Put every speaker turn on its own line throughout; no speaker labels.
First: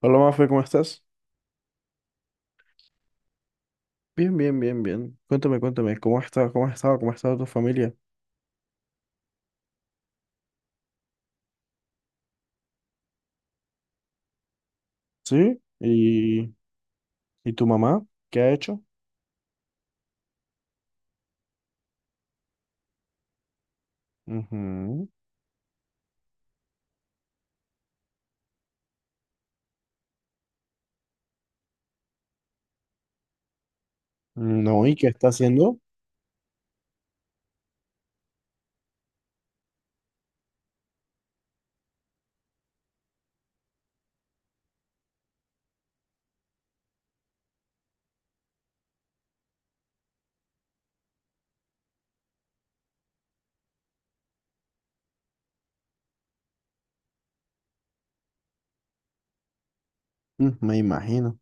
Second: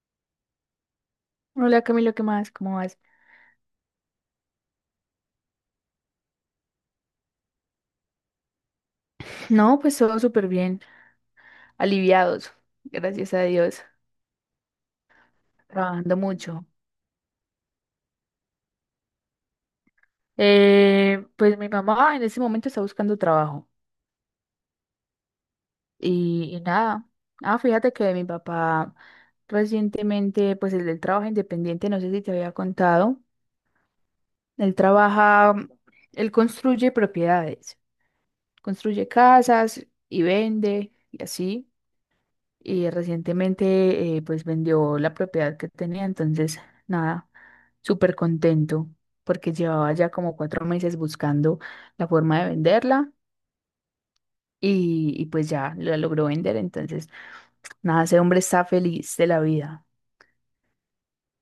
Hola, Mafe, ¿cómo estás?
Hola Camilo, ¿qué más? ¿Cómo vas?
Bien, bien, bien, bien. Cuéntame, cuéntame, ¿cómo has estado? ¿Cómo has estado? ¿Cómo ha estado tu familia?
No, pues todo súper bien, aliviados, gracias a Dios,
¿Sí?
trabajando
¿Y,
mucho.
y tu mamá? ¿Qué ha hecho?
Pues mi mamá en ese momento está buscando trabajo
Ujú.
y nada. Ah, fíjate que mi papá recientemente, pues el del trabajo independiente, no sé si te había contado,
Mm,
él
no, ¿y qué está
trabaja,
haciendo?
él construye propiedades, construye casas y vende y así. Y recientemente pues vendió la propiedad que tenía, entonces nada, súper contento porque llevaba ya como 4 meses buscando la forma de venderla y pues ya la logró vender, entonces nada, ese hombre está feliz de la vida.
Mm, me imagino.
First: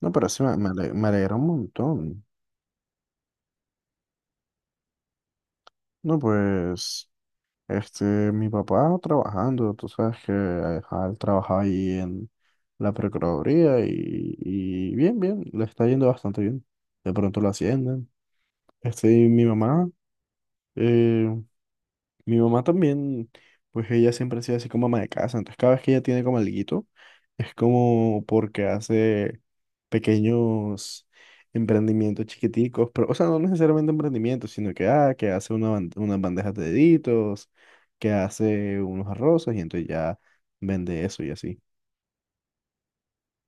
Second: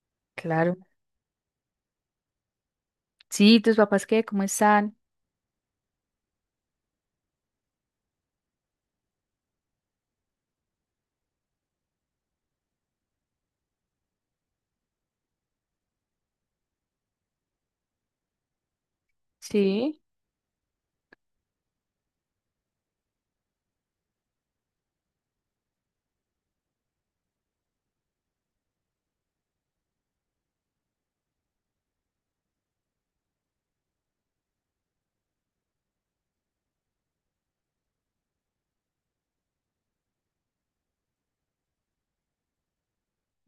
No, pero sí,
Claro.
me alegra un montón.
Sí, ¿tus papás qué? ¿Cómo están?
No, pues, este, mi papá trabajando, tú sabes que ajá, él trabaja ahí en la Procuraduría y bien, bien, le está yendo bastante bien. De pronto lo ascienden. Y mi mamá.
Sí.
eh, Mi mamá también, pues ella siempre ha sido así como ama de casa, entonces cada vez que ella tiene como alguito, es como porque hace pequeños emprendimientos chiquiticos, pero, o sea, no necesariamente emprendimientos, sino que, que hace una unas bandejas de deditos, que hace unos arrozas y entonces ya vende eso y así.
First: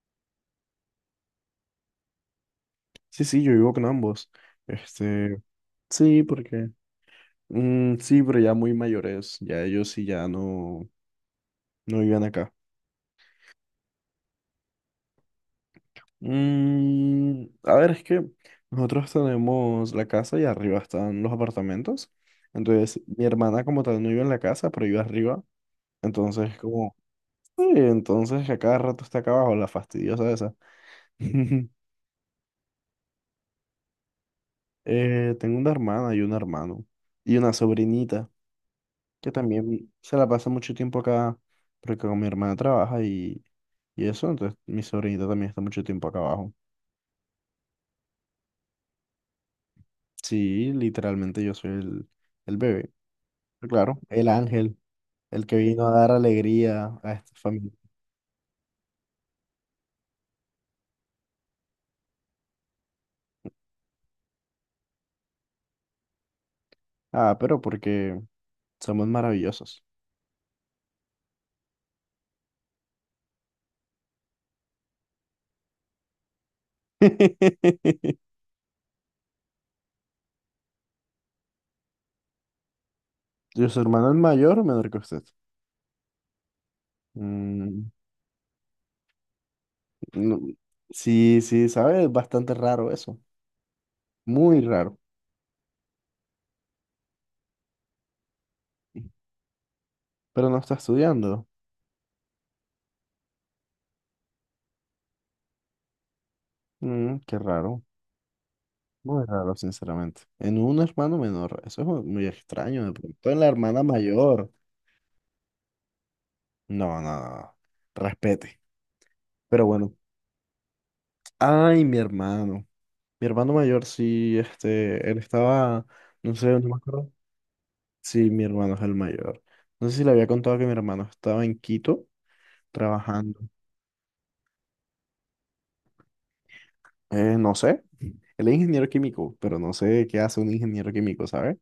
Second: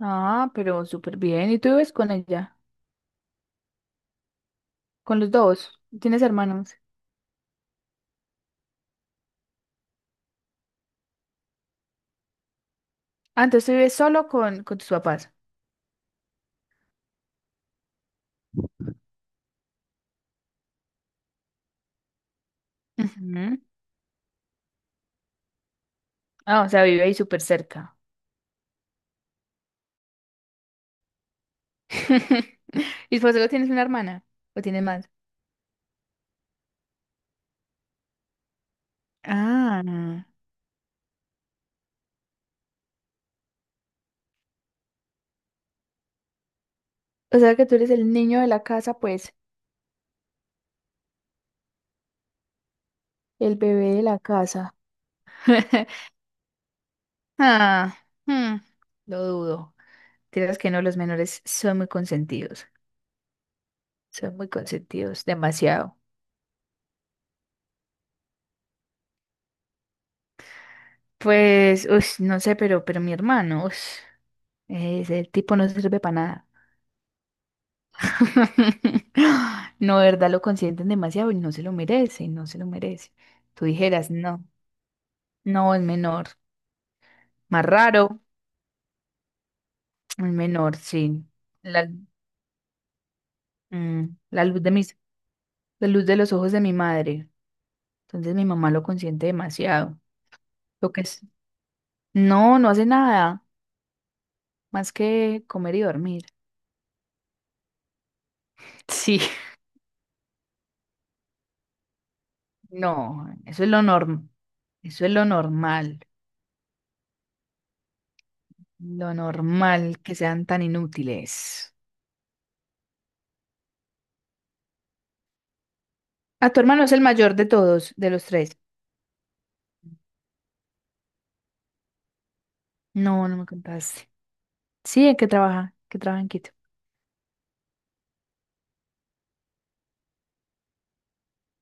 Ah, pero súper bien. ¿Y tú vives con ella?
Sí, sí, yo vivo con ambos.
¿Con los
Este,
dos?
sí,
¿Tienes
porque,
hermanos?
sí, pero ya muy mayores, ya ellos sí ya no, no viven acá.
Ah, entonces tú vives solo con tus papás.
Mm, a ver, es que nosotros tenemos la casa y arriba están los apartamentos. Entonces, mi
Ujú.
hermana como tal no vive en la casa, pero vive arriba. Entonces,
Ah, o sea,
como,
vive ahí súper
sí,
cerca.
entonces a cada rato está acá abajo, la fastidiosa esa.
¿Y por eso tienes una hermana? ¿O tienes más?
Tengo una hermana y un hermano y una sobrinita que
Ah,
también se la pasa mucho tiempo acá porque con mi hermana trabaja y eso, entonces mi sobrinita también está mucho tiempo acá abajo.
o sea que tú eres el niño de la casa, pues,
Sí, literalmente yo soy el bebé.
el bebé
Claro,
de la
el
casa.
ángel, el que vino a dar alegría a esta familia.
Ah, hmm, lo dudo. Tienes que no, los menores son muy consentidos. Son muy consentidos, demasiado.
Ah, pero porque somos maravillosos.
Pues, ush, no sé, pero mi hermano, ush, ese tipo no sirve para nada.
¿Y
No, de verdad, lo consienten demasiado y no se lo merece, no se lo merece. Tú
su hermano
dijeras,
es
no,
mayor o menor que usted?
no, es menor. Más
Mm,
raro, el
no,
menor, sí.
sí, sí,
La,
sabe, es bastante raro eso.
mm, la
Muy
luz
raro.
la luz de los ojos de mi madre. Entonces mi mamá lo consiente demasiado.
Pero no está
Lo que es.
estudiando.
No, no hace nada más que comer y dormir.
Mm, qué raro.
Sí.
Muy raro, sinceramente. En un hermano menor, eso es muy extraño. De
No,
pronto en la hermana mayor.
eso es
No, no, no. No. Respete.
lo
Pero bueno.
normal que sean tan inútiles.
Ay, mi hermano. Mi hermano mayor, sí, él estaba, no sé,
A
no
tu
me
hermano es el
acuerdo.
mayor de todos, de los
Sí, mi
tres.
hermano es el mayor. No sé si le había contado que mi hermano estaba en Quito
No, no
trabajando.
me contaste. Sí, ¿en qué trabaja? ¿Qué trabaja en Quito?
No sé, él es ingeniero químico, pero no sé qué hace un ingeniero químico, ¿sabes?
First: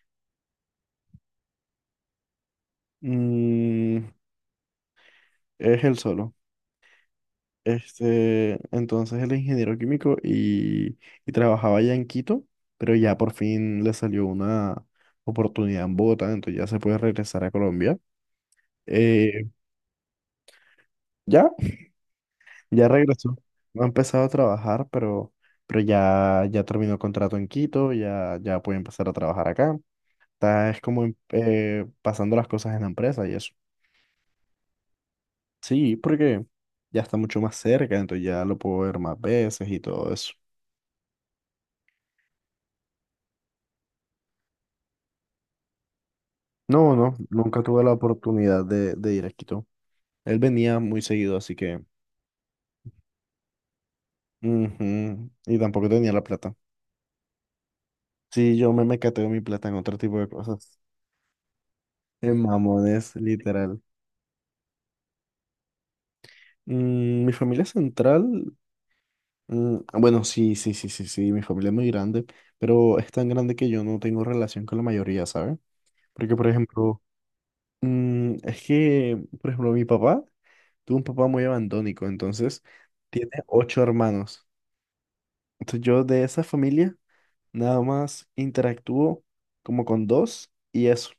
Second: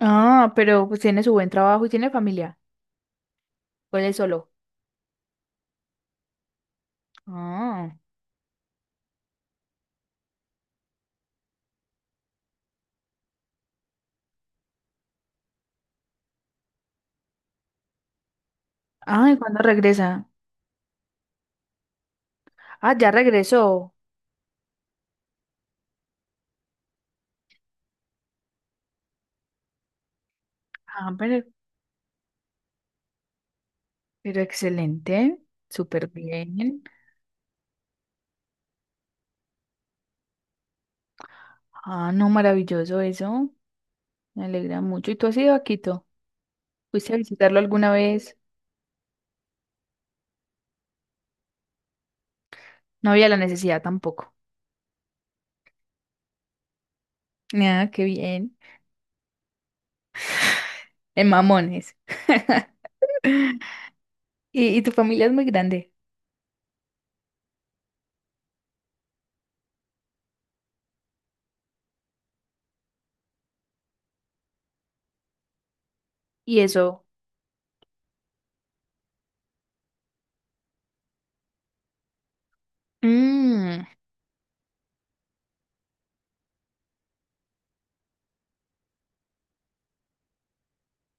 Ah, pero pues tiene su buen trabajo y tiene familia. ¿O él
Mm,
es solo?
es él solo.
Ah,
Entonces él es ingeniero químico y trabajaba allá en Quito, pero ya por fin le salió una oportunidad en Bogotá, entonces ya se puede regresar a Colombia.
ah, ¿y
Eh,
cuándo regresa?
ya. Ya
Ah, ya
regresó. No ha
regresó.
empezado a trabajar, pero ya terminó contrato en Quito, ya puede empezar a trabajar acá. Es como
Ah, pero,
pasando las cosas en la empresa y eso.
pero excelente,
Sí,
súper
porque
bien.
ya está mucho más cerca, entonces ya lo puedo ver más veces y todo eso.
Ah, no, maravilloso eso. Me alegra mucho. ¿Y tú has ido a Quito?
No,
¿Fuiste
no,
a visitarlo
nunca tuve la
alguna vez?
oportunidad de ir a Quito. Él venía muy seguido, así que...
No había la necesidad tampoco.
Ujú, y tampoco tenía la plata.
Ah, qué
Sí,
bien.
yo me mecateo mi plata en otro tipo de cosas.
En Mamones.
En mamones, literal.
Y tu familia es muy grande.
Mm, mi familia central. Mm, ah, bueno, sí, sí, sí, sí, sí, mi familia es muy grande, pero es tan grande que yo no tengo relación con la mayoría, ¿sabes? Porque, por
Y
ejemplo,
eso.
es que, por ejemplo, mi papá tuvo un papá muy abandónico, entonces tiene ocho
Mm,
hermanos. Entonces yo de esa familia nada más interactúo como con dos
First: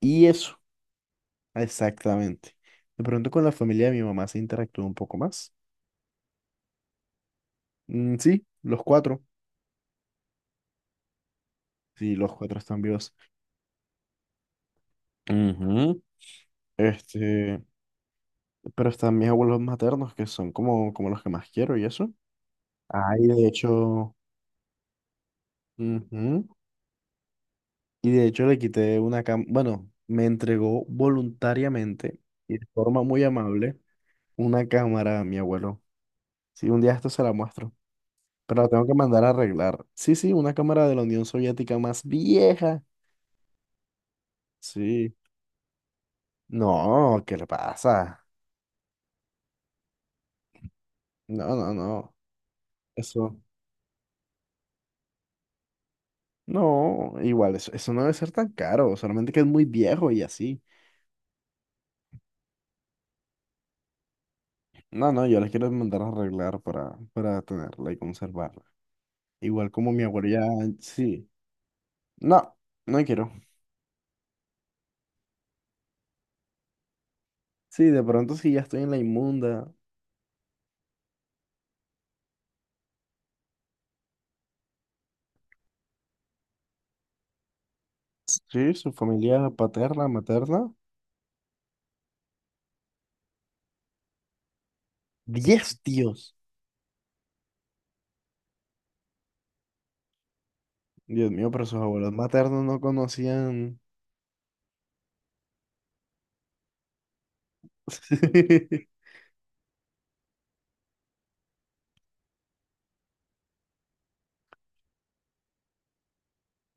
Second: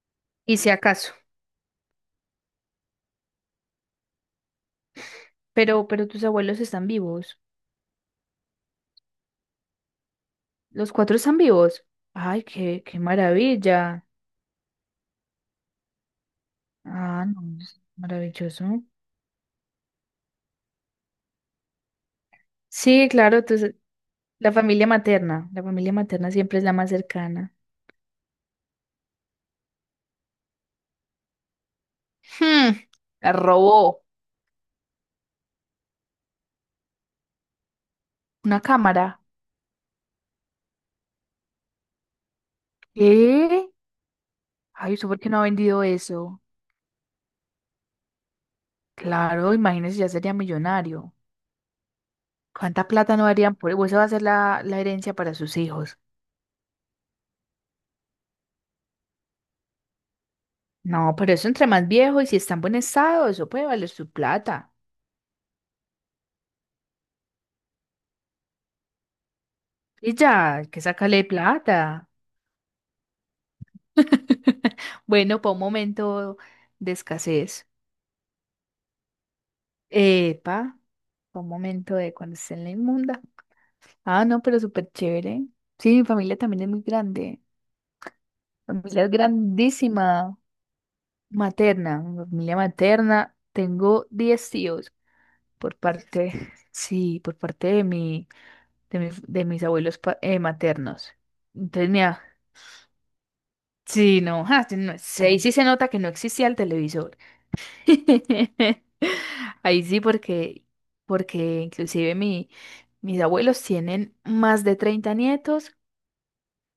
y
y
eso,
si acaso.
exactamente. De pronto con la familia de mi mamá se interactúa un poco más.
Pero tus abuelos están vivos.
Mm,
Los cuatro están vivos.
sí, los
Ay,
cuatro están
qué, qué
vivos.
maravilla.
Ujú.
Ah, no,
Este,
es maravilloso.
Pero están mis abuelos maternos, que son como los que más quiero y eso.
Sí,
Ah, y
claro,
de
tú
hecho,
la familia materna
ujú,
siempre es la más cercana.
y de hecho le quité una cama, bueno, me entregó voluntariamente y de
Hmm,
forma muy
la
amable
robó
una cámara a mi abuelo. Sí, un día esto se la muestro,
una
pero la tengo que
cámara.
mandar a arreglar. Sí, sí, una cámara de la Unión Soviética más vieja.
¿Qué? Ay, ¿usted
Sí.
por qué no ha vendido eso?
No, ¿qué le pasa?
Claro, imagínese, ya sería millonario.
No, no, no.
¿Cuánta plata no
Eso,
darían por eso? Esa va a ser la herencia para sus hijos.
no, igual, eso no debe ser tan caro, solamente que es muy viejo y así.
No, pero eso entre más viejo y si está en buen estado, eso puede valer su plata.
No, no, yo las quiero mandar a arreglar para tenerla y conservarla. Igual como mi
Y
abuela
ya, hay
ya,
que sacarle
sí.
plata.
No, no quiero.
Bueno, para un momento de escasez.
Sí, de pronto si ya estoy en la inmunda.
Epa, fue un momento de cuando esté en la inmunda. Ah, no, pero súper chévere. Sí, mi familia también es muy grande. Mi
Sí, su
familia es
familia paterna,
grandísima.
materna.
Materna, mi familia materna. Tengo 10 tíos por
Diez
parte,
tíos.
sí, por parte de mi, de mi- de mis abuelos maternos.
Dios mío, pero sus
Entonces,
abuelos
mira,
maternos no conocían.
sí, no, ja, sí, no, sí, ahí sí se nota que no existía el televisor. Ahí sí, porque inclusive mis abuelos tienen más de 30 nietos,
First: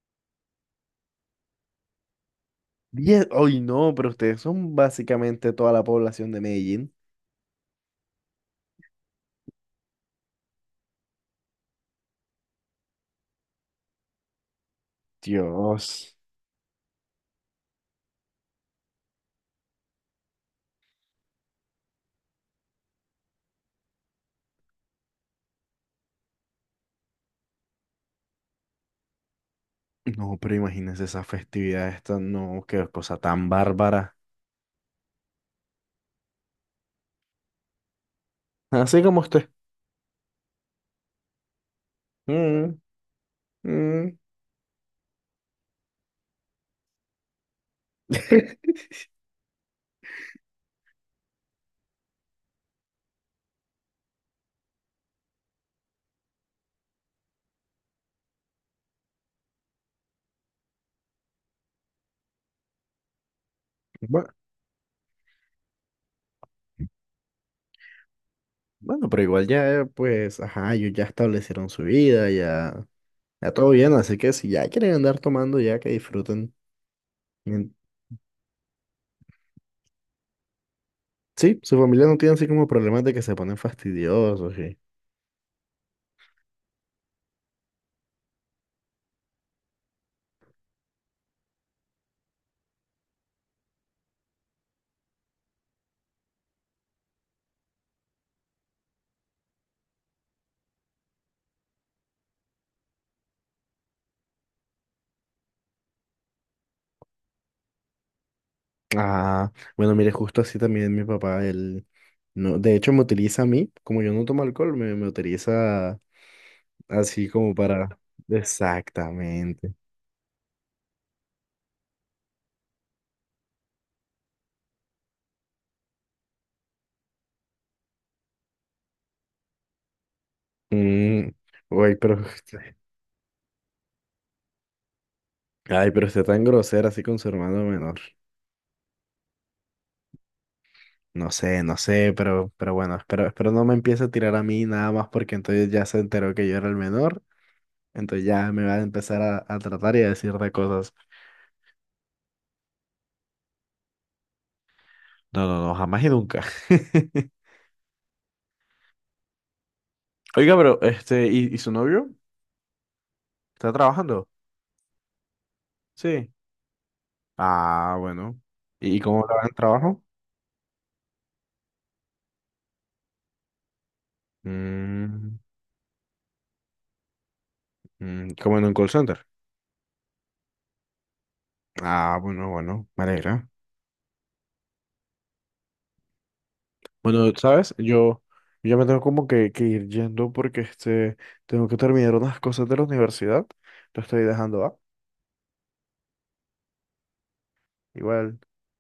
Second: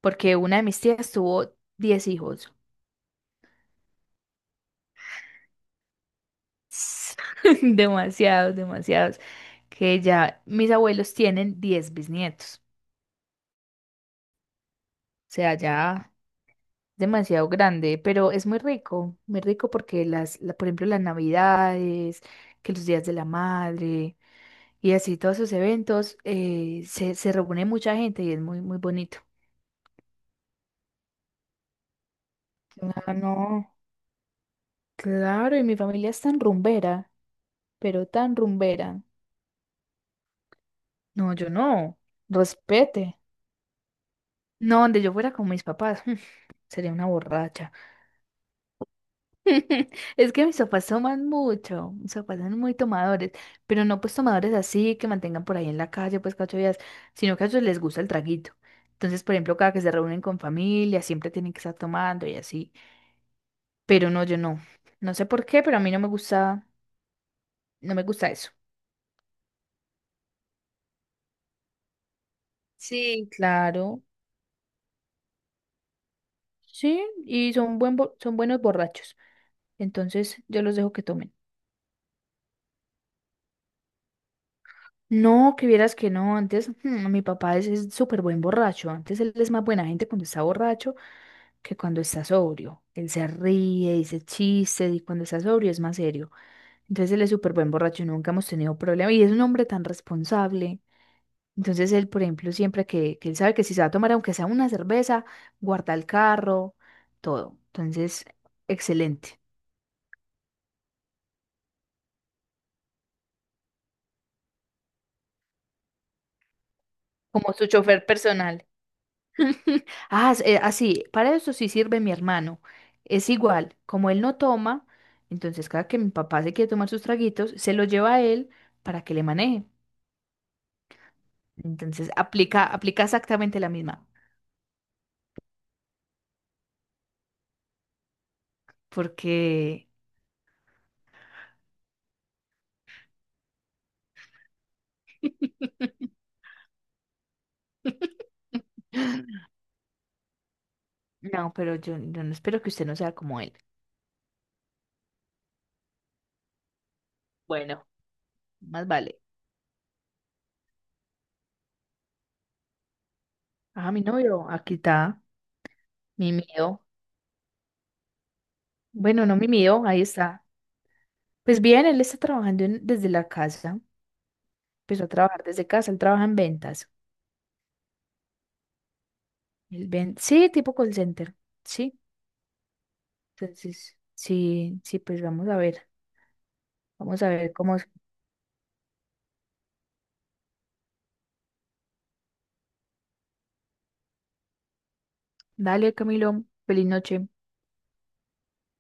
porque una de mis tías tuvo 10 hijos.
10. Ay, no, pero ustedes son básicamente toda la población de Medellín.
Demasiados, demasiados. Que ya mis abuelos tienen 10 bisnietos. O sea, ya
Dios.
demasiado grande, pero es muy rico porque por ejemplo, las navidades, que los días de la madre. Y así todos sus eventos se reúne mucha gente y es muy, muy bonito.
No, pero imagínense esa festividad esta, no, qué
Ah,
cosa tan
no.
bárbara.
Claro, y mi familia es tan rumbera, pero tan
Así
rumbera.
como usted.
No, yo no.
Mm.
Respete.
Mm,
No, donde yo fuera con mis papás, sería una borracha. Es que mis papás toman mucho, mis papás son muy tomadores, pero no pues tomadores así que mantengan por ahí en la calle pues cada 8 días, sino que a ellos les gusta el traguito. Entonces, por ejemplo, cada que se reúnen con familia, siempre tienen que estar tomando y así. Pero no,
Bueno,
yo no. No sé por qué, pero a mí no me gusta, no me gusta eso.
bueno, pero igual ya, pues, ajá, ellos ya establecieron su vida, ya,
Sí,
ya todo bien,
claro,
así que si ya quieren andar tomando, ya que disfruten.
sí, y
Mien-
son buenos borrachos. Entonces yo los dejo que tomen.
Sí, su familia no tiene así como problemas de que se ponen fastidiosos y...
No, que vieras que no, antes mi papá es súper buen borracho. Antes él es más buena gente cuando está borracho que cuando está sobrio. Él se ríe, dice chistes y cuando está sobrio es más serio. Entonces él es súper buen borracho, nunca hemos tenido problema. Y es un hombre tan responsable. Entonces él, por ejemplo, siempre que él sabe que si se va a tomar, aunque sea una cerveza, guarda el carro, todo. Entonces, excelente.
Ah, bueno, mire, justo así también mi papá, él, no, de hecho me utiliza a mí, como yo no tomo alcohol, me utiliza así
Como
como
su
para...
chofer personal.
Exactamente.
Ah, así, para eso sí sirve mi hermano. Es igual, como él no toma, entonces cada que mi papá se quiere tomar sus traguitos, se lo lleva a él para que le maneje.
Mm, uy,
Entonces
pero...
aplica, aplica exactamente la misma,
Ay, pero está tan grosera así con su hermano menor.
porque
No sé, no sé, pero bueno, espero no me empiece a tirar a mí nada más porque entonces ya se enteró que yo era el menor, entonces ya me va a empezar a tratar y a decir de cosas.
no, pero yo no espero que usted no sea como él,
No, no, no, jamás y nunca.
Bueno, más vale.
Oiga, pero ¿y su novio? ¿Está
Ah, mi
trabajando?
novio, aquí está,
Sí.
mi mío.
Ah, bueno. ¿Y cómo
Bueno,
le
no
va en
mi
el
mío,
trabajo?
ahí está. Pues bien, él está trabajando desde la casa. Empezó a
Mm,
trabajar desde casa, él trabaja en ventas.
mm, como en un call center.
Sí, tipo call center. Sí,
Ah, bueno, bueno, me alegra.
entonces, sí, sí, pues vamos a ver. Vamos a
Bueno,
ver
sabes,
cómo es.
yo ya me tengo como que ir yendo porque tengo que terminar unas cosas de la universidad. Te estoy dejando, ¿va?
Dale, Camilo, feliz noche.
Igual.